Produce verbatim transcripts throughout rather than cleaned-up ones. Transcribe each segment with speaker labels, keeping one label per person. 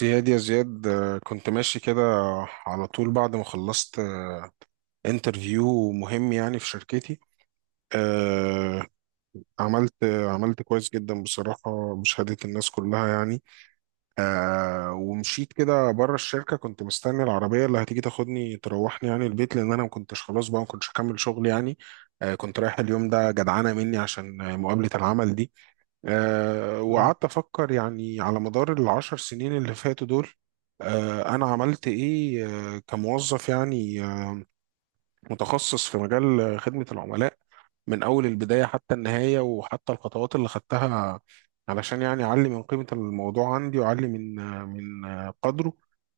Speaker 1: زياد، يا زياد، آه، كنت ماشي كده على طول بعد ما خلصت انترفيو مهم يعني في شركتي. آه، عملت عملت كويس جدا بصراحة بشهادة الناس كلها يعني. آه، ومشيت كده بره الشركة، كنت مستني العربية اللي هتيجي تاخدني تروحني يعني البيت، لأن أنا ما كنتش خلاص بقى، ما كنتش هكمل شغل يعني. آه، كنت رايح اليوم ده جدعانة مني عشان آه، مقابلة العمل دي. أه
Speaker 2: أيوة.
Speaker 1: وقعدت أفكر يعني على مدار العشر سنين اللي فاتوا دول. أه أنا عملت إيه أه كموظف يعني متخصص في مجال خدمة العملاء، من أول البداية حتى النهاية، وحتى الخطوات اللي خدتها علشان يعني أعلي من قيمة الموضوع عندي، وأعلي من من قدره.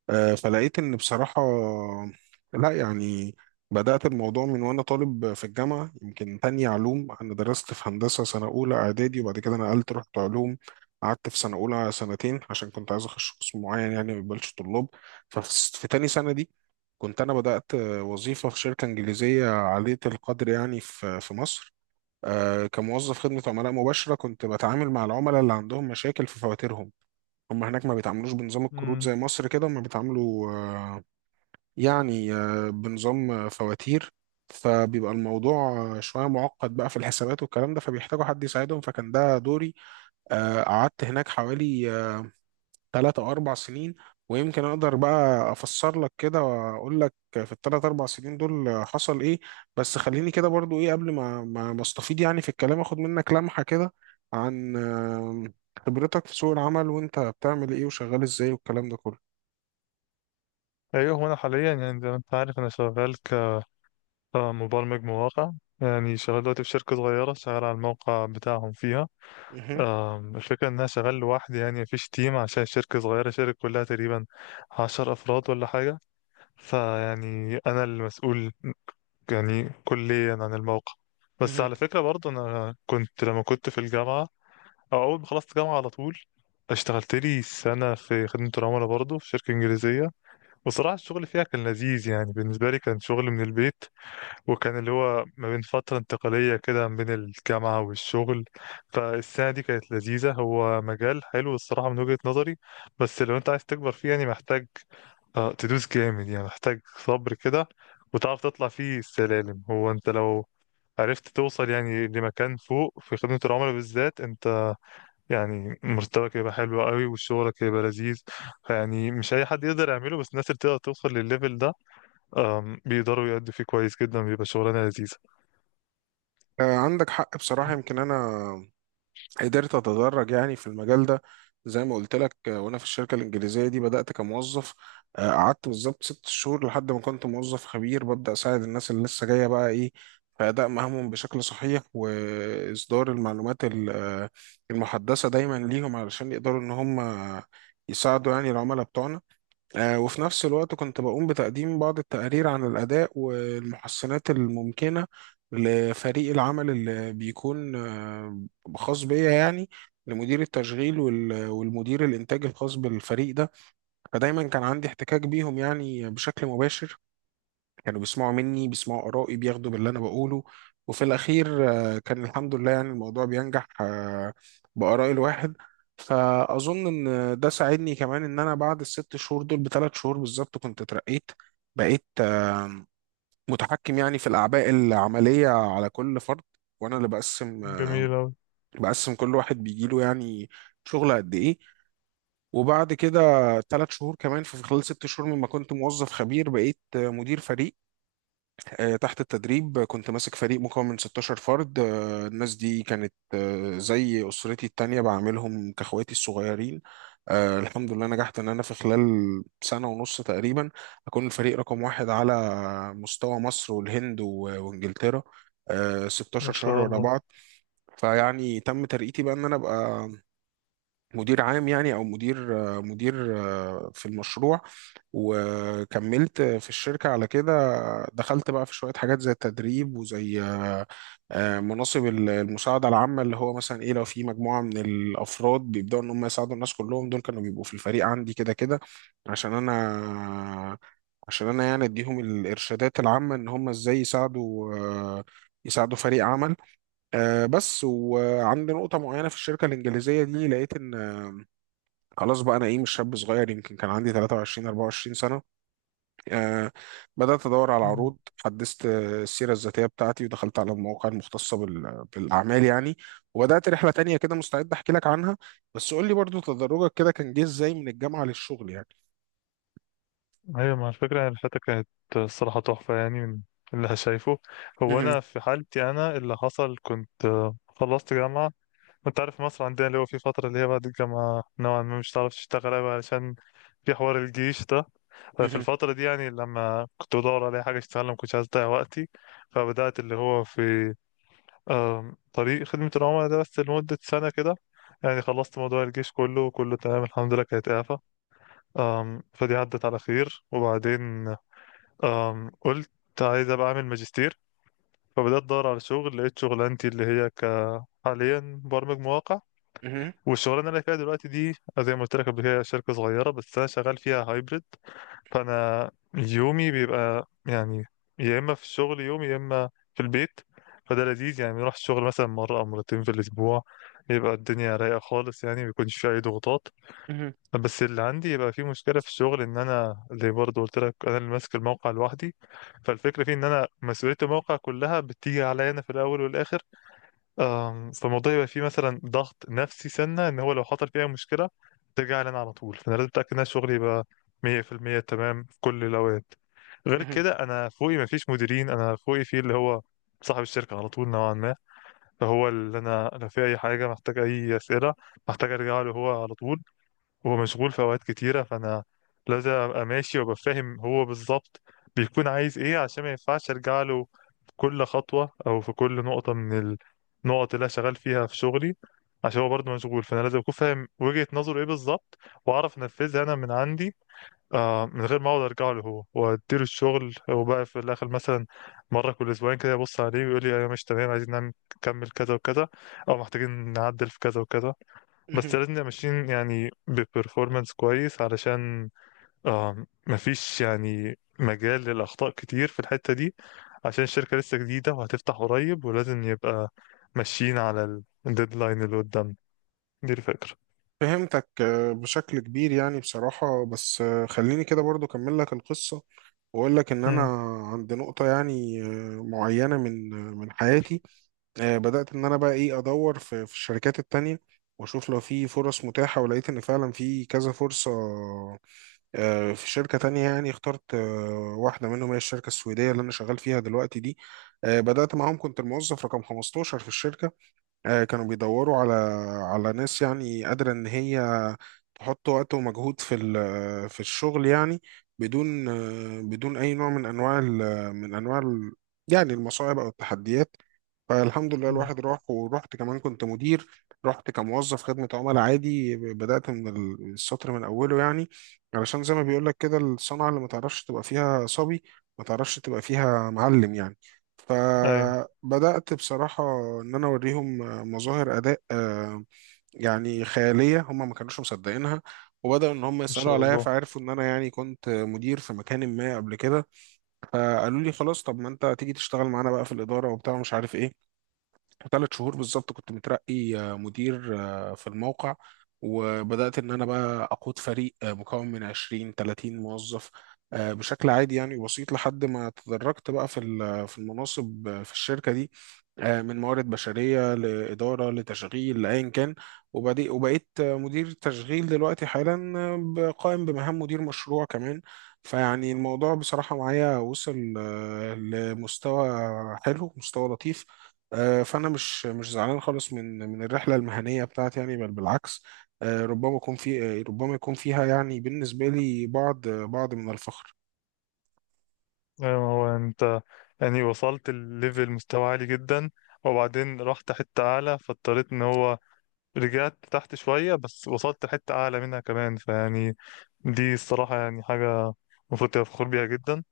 Speaker 1: آه، فلقيت إن بصراحة، لا يعني بدأت الموضوع من وأنا طالب في الجامعة، يمكن تانية علوم. أنا درست في هندسة سنة أولى إعدادي، وبعد كده نقلت رحت علوم. قعدت في سنة أولى سنتين عشان كنت عايز أخش قسم معين يعني ما يقبلش طلاب. ففي تاني سنة دي كنت أنا بدأت وظيفة في شركة إنجليزية عالية القدر يعني في في مصر. آه، كموظف خدمة عملاء مباشرة، كنت بتعامل مع العملاء اللي عندهم مشاكل في فواتيرهم. هم هناك ما بيتعاملوش بنظام الكروت
Speaker 2: أمم.
Speaker 1: زي مصر كده، هم بيتعاملوا آه، يعني آه، بنظام آه، فواتير. فبيبقى الموضوع آه، شوية معقد بقى في الحسابات والكلام ده، فبيحتاجوا حد يساعدهم، فكان ده دوري. آه، قعدت هناك حوالي ثلاث او اربع سنين. ويمكن اقدر بقى افسر لك كده واقول لك في الثلاث اربع سنين دول حصل ايه. بس خليني كده برضو ايه قبل ما ما ما استفيض يعني في الكلام، اخد منك لمحة كده عن آم، خبرتك في سوق العمل، وانت بتعمل ايه وشغال ازاي والكلام ده كله.
Speaker 2: أيوه، هو أنا حاليا يعني زي ما أنت عارف أنا شغال كمبرمج مواقع. يعني شغال دلوقتي في شركة صغيرة، شغال على الموقع بتاعهم فيها.
Speaker 1: مهم.
Speaker 2: آم، الفكرة إن أنا شغال لوحدي يعني مفيش تيم، عشان شركة صغيرة، شركة كلها تقريبا عشر أفراد ولا حاجة. فيعني أنا المسؤول يعني كليا عن الموقع. بس
Speaker 1: مهم.
Speaker 2: على فكرة برضه أنا كنت لما كنت في الجامعة أو أول ما خلصت جامعة، على طول اشتغلت لي سنة في خدمة العملاء برضه في شركة إنجليزية. وصراحة الشغل فيها كان لذيذ، يعني بالنسبة لي كان شغل من البيت، وكان اللي هو ما بين فترة انتقالية كده ما بين الجامعة والشغل. فالسنة دي كانت لذيذة، هو مجال حلو الصراحة من وجهة نظري. بس لو انت عايز تكبر فيه يعني محتاج آه، تدوس جامد، يعني محتاج صبر كده وتعرف تطلع فيه السلالم. هو انت لو عرفت توصل يعني لمكان فوق في خدمة العملاء بالذات، انت يعني مرتبك يبقى حلو قوي وشغلك يبقى لذيذ. يعني مش اي حد يقدر يعمله، بس الناس اللي تقدر توصل للليفل ده أم، بيقدروا يأدوا فيه كويس جدا، بيبقى شغلانه لذيذه.
Speaker 1: آه، عندك حق بصراحة. يمكن أنا قدرت اتدرج يعني في المجال ده زي ما قلت لك. آه، وانا في الشركه الانجليزيه دي بدات كموظف. آه، قعدت بالظبط ست شهور لحد ما كنت موظف خبير، ببدا اساعد الناس اللي لسه جايه بقى ايه في اداء مهامهم بشكل صحيح، واصدار المعلومات ال- آه، المحدثه دايما ليهم علشان يقدروا ان هم يساعدوا يعني العملاء بتوعنا. آه، وفي نفس الوقت كنت بقوم بتقديم بعض التقارير عن الأداء والمحسنات الممكنة لفريق العمل اللي بيكون آه، خاص بيا، يعني لمدير التشغيل وال- والمدير الإنتاج الخاص بالفريق ده. فدايما كان عندي احتكاك بيهم يعني بشكل مباشر، كانوا بيسمعوا مني، بيسمعوا آرائي، بياخدوا باللي أنا بقوله. وفي الأخير آه، كان الحمد لله يعني الموضوع بينجح آه، بآراء الواحد. فأظن إن ده ساعدني كمان إن أنا بعد الست شهور دول بثلاث شهور بالظبط كنت اترقيت، بقيت آه، متحكم يعني في الأعباء العملية على كل فرد، وأنا اللي بقسم آه،
Speaker 2: جميل أوي.
Speaker 1: بقسم كل واحد بيجيله يعني شغل قد إيه. وبعد كده ثلاث شهور كمان، في خلال ست شهور مما كنت موظف خبير، بقيت آه، مدير فريق آه، تحت التدريب. كنت ماسك فريق مكون من 16 فرد. آه، الناس دي كانت آه، زي أسرتي التانية بعاملهم كأخواتي الصغيرين. آه، الحمد لله نجحت إن أنا في خلال سنة ونص تقريبا أكون الفريق رقم واحد على مستوى مصر والهند و- وإنجلترا. آه،
Speaker 2: ما
Speaker 1: 16 شهر
Speaker 2: شاء
Speaker 1: ورا
Speaker 2: الله.
Speaker 1: بعض. فيعني تم ترقيتي بقى إن أنا أبقى مدير عام يعني او مدير مدير في المشروع. وكملت في الشركه على كده. دخلت بقى في شويه حاجات زي التدريب وزي آه، مناصب المساعده العامه، اللي هو مثلا ايه لو في مجموعه من الافراد بيبداوا ان هم يساعدوا الناس كلهم، دول كانوا بيبقوا في الفريق عندي كده كده، عشان انا عشان انا يعني اديهم الارشادات العامه ان هم ازاي يساعدوا يساعدوا فريق عمل. آه، بس وعند نقطة معينة في الشركة الإنجليزية دي لقيت إن خلاص بقى، انا ايه مش شاب صغير، يمكن كان عندي تلاتة وعشرين اربعة وعشرين سنة سنه. آه بدات ادور على
Speaker 2: مم.
Speaker 1: عروض، حدثت آه، السيره الذاتيه بتاعتي، ودخلت على المواقع المختصه بال- بالاعمال يعني. وبدات رحله تانية كده، مستعد احكي لك عنها، بس قول لي برضو تدرجك كده كان جه ازاي من الجامعه للشغل يعني.
Speaker 2: أيوة، مع الفكرة يعني الحتة كانت الصراحة تحفة يعني من اللي شايفه. هو
Speaker 1: مهم،
Speaker 2: أنا في حالتي أنا اللي حصل كنت آه، خلصت جامعة، وأنت عارف مصر عندنا اللي هو في فترة اللي هي بعد الجامعة نوعا ما مش هتعرف تشتغل أوي، علشان في حوار الجيش ده. ففي
Speaker 1: مهم،
Speaker 2: الفترة دي يعني لما كنت بدور على حاجة اشتغلها ما كنتش عايز أضيع وقتي، فبدأت اللي هو في آم، طريق خدمة العملاء ده بس لمدة سنة كده. يعني خلصت موضوع الجيش كله وكله تمام الحمد لله، كانت إعفاء. آم، فدي عدت على خير، وبعدين آم، قلت عايز أبقى أعمل ماجستير. فبدأت أدور على شغل، لقيت شغلانتي اللي هي ك حاليا برمج مواقع.
Speaker 1: مهم،
Speaker 2: والشغلانة اللي أنا فيها دلوقتي دي زي ما قلت لك قبل كده شركة صغيرة، بس أنا شغال فيها هايبرد. فانا يومي بيبقى يعني يا اما في الشغل يوم، يا اما في البيت. فده لذيذ، يعني بنروح الشغل مثلا مره او مرتين في الاسبوع، يبقى الدنيا رايقه خالص يعني ما بيكونش فيه اي ضغوطات.
Speaker 1: مهم،
Speaker 2: بس اللي عندي يبقى فيه مشكله في الشغل، ان انا زي برضه قلت لك، انا اللي ماسك الموقع لوحدي. فالفكره فيه ان انا مسؤوليه الموقع كلها بتيجي عليا انا في الاول والاخر. آم، فالموضوع يبقى فيه مثلا ضغط نفسي، سنة ان هو لو حصل فيها مشكلة ترجع لنا على طول، فانا لازم اتاكد ان أنا شغلي يبقى مية في المية تمام في كل الاوقات. غير
Speaker 1: مهم،
Speaker 2: كده انا فوقي مفيش مديرين، انا فوقي فيه اللي هو صاحب الشركة على طول نوعا ما. فهو اللي انا لو في اي حاجة، محتاج اي اسئلة، محتاج ارجع له هو على طول. هو مشغول في اوقات كتيره، فانا لازم ابقى ماشي وابقى فاهم هو بالظبط بيكون عايز ايه، عشان ما ينفعش ارجع له في كل خطوه او في كل نقطه من النقط اللي انا شغال فيها في شغلي. عشان هو برضه مشغول، فانا لازم اكون فاهم وجهه نظره ايه بالظبط، واعرف انفذها انا من عندي آه من غير ما اقعد ارجع له هو واديله الشغل. وبقى في الاخر مثلا مره كل اسبوعين كده يبص عليه ويقول لي انا مش تمام، عايزين نعمل- نكمل كذا وكذا، او محتاجين نعدل في كذا وكذا. بس
Speaker 1: مهم.
Speaker 2: لازم نبقى ماشيين يعني ببرفورمانس كويس، علشان آه مفيش يعني مجال للأخطاء كتير في الحتة دي، عشان الشركة لسه جديدة وهتفتح قريب، ولازم يبقى ماشيين على الديدلاين اللي قدامنا. دي الفكرة.
Speaker 1: فهمتك آه، بشكل كبير يعني بصراحه، بس آه، خليني كده برضو اكمل لك القصه، واقول لك ان انا
Speaker 2: مم.
Speaker 1: عند نقطه يعني آه، معينه من آه، من حياتي. آه، بدأت إن أنا بقى إيه أدور في في الشركات التانية، وأشوف لو في فرص متاحة. ولقيت إن فعلا في كذا فرصة آه، في شركة تانية، يعني اخترت آه، واحدة منهم، هي الشركة السويدية اللي أنا شغال فيها دلوقتي دي. آه، بدأت معاهم كنت الموظف رقم خمسة عشر في الشركة. آه، كانوا بيدوروا على على ناس يعني قادرة إن هي تحط وقت ومجهود في ال- في الشغل يعني، بدون آه، بدون أي نوع من أنواع ال- من أنواع ال- يعني المصاعب أو التحديات. فالحمد لله،
Speaker 2: مم.
Speaker 1: الواحد راح، ورحت كمان كنت مدير. رحت كموظف خدمة عملاء عادي، بدأت من ال- السطر من أوله يعني، علشان زي ما بيقول لك كده الصنعة اللي ما تعرفش تبقى فيها صبي، ما تعرفش تبقى فيها معلم يعني.
Speaker 2: أيوة.
Speaker 1: فبدأت بصراحة إن أنا أوريهم مظاهر أداء آه، يعني خيالية هم ما كانوش مصدقينها. وبدأوا إن هم
Speaker 2: إن
Speaker 1: يسألوا
Speaker 2: شاء
Speaker 1: عليا،
Speaker 2: الله.
Speaker 1: فعرفوا إن أنا يعني كنت مدير في مكان ما قبل كده. فقالوا لي خلاص، طب ما أنت تيجي تشتغل معانا بقى في الإدارة وبتاع مش عارف إيه. ثلاث شهور بالظبط كنت مترقي آه، مدير آه، في الموقع. وبدأت إن أنا بقى أقود فريق آه، مكون من عشرين تلاتين موظف. آه، بشكل عادي يعني بسيط، لحد ما تدرجت بقى في ال- في المناصب آه، في الشركة دي، آه، من موارد بشرية لإدارة لتشغيل لأيا كان. وبدي- وبقيت آه، مدير تشغيل دلوقتي حالا، آه، ب- قائم بمهام مدير مشروع كمان. فيعني الموضوع بصراحة معايا وصل آه، لمستوى حلو مستوى لطيف. آه، فانا مش مش زعلان خالص من من الرحله المهنيه بتاعتي يعني، بل بالعكس. آه، ربما يكون في آه، ربما يكون فيها، يعني بالنسبه لي بعض بعض من الفخر.
Speaker 2: أيوة، هو أنت يعني وصلت الليفل مستوى عالي جدا، وبعدين رحت حتة أعلى فاضطريت إن هو رجعت تحت شوية، بس وصلت حتة أعلى منها كمان، فيعني دي الصراحة يعني حاجة المفروض تبقى فخور بيها جدا.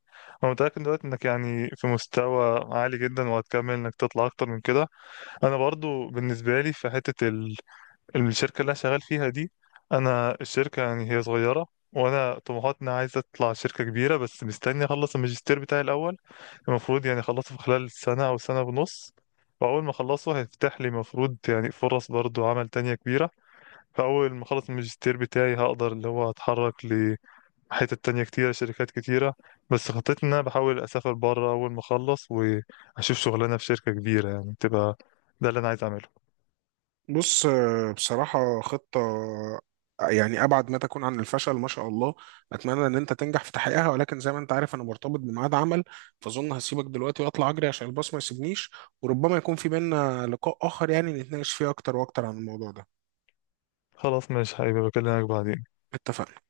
Speaker 2: أنا متأكد دلوقتي إنك يعني في مستوى عالي جدا، وهتكمل إنك تطلع أكتر من كده. أنا برضو بالنسبة لي في حتة ال... الشركة اللي أنا شغال فيها دي، أنا الشركة يعني هي صغيرة، وأنا طموحاتنا عايز أطلع شركة كبيرة، بس مستني أخلص الماجستير بتاعي الأول. المفروض يعني أخلصه في خلال سنة أو سنة ونص، وأول ما أخلصه هيفتح لي المفروض يعني فرص برضو عمل تانية كبيرة. فأول ما أخلص الماجستير بتاعي هقدر اللي هو أتحرك لحتت تانية كتيرة شركات كتيرة. بس خطتي إن أنا بحاول أسافر بره أول ما أخلص وأشوف شغلانة في شركة كبيرة يعني تبقى، ده اللي أنا عايز أعمله.
Speaker 1: بص آه، بصراحه خطه آه، يعني ابعد ما تكون عن الفشل، ما شاء الله. اتمنى ان انت تنجح في تحقيقها، ولكن زي ما انت عارف انا مرتبط بميعاد عمل، فاظن هسيبك دلوقتي واطلع اجري عشان الباص ما يسيبنيش. وربما يكون في بينا لقاء اخر يعني، نتناقش فيه اكتر واكتر عن الموضوع ده.
Speaker 2: خلاص ماشي، هيبقى بكلمك بعدين.
Speaker 1: اتفقنا.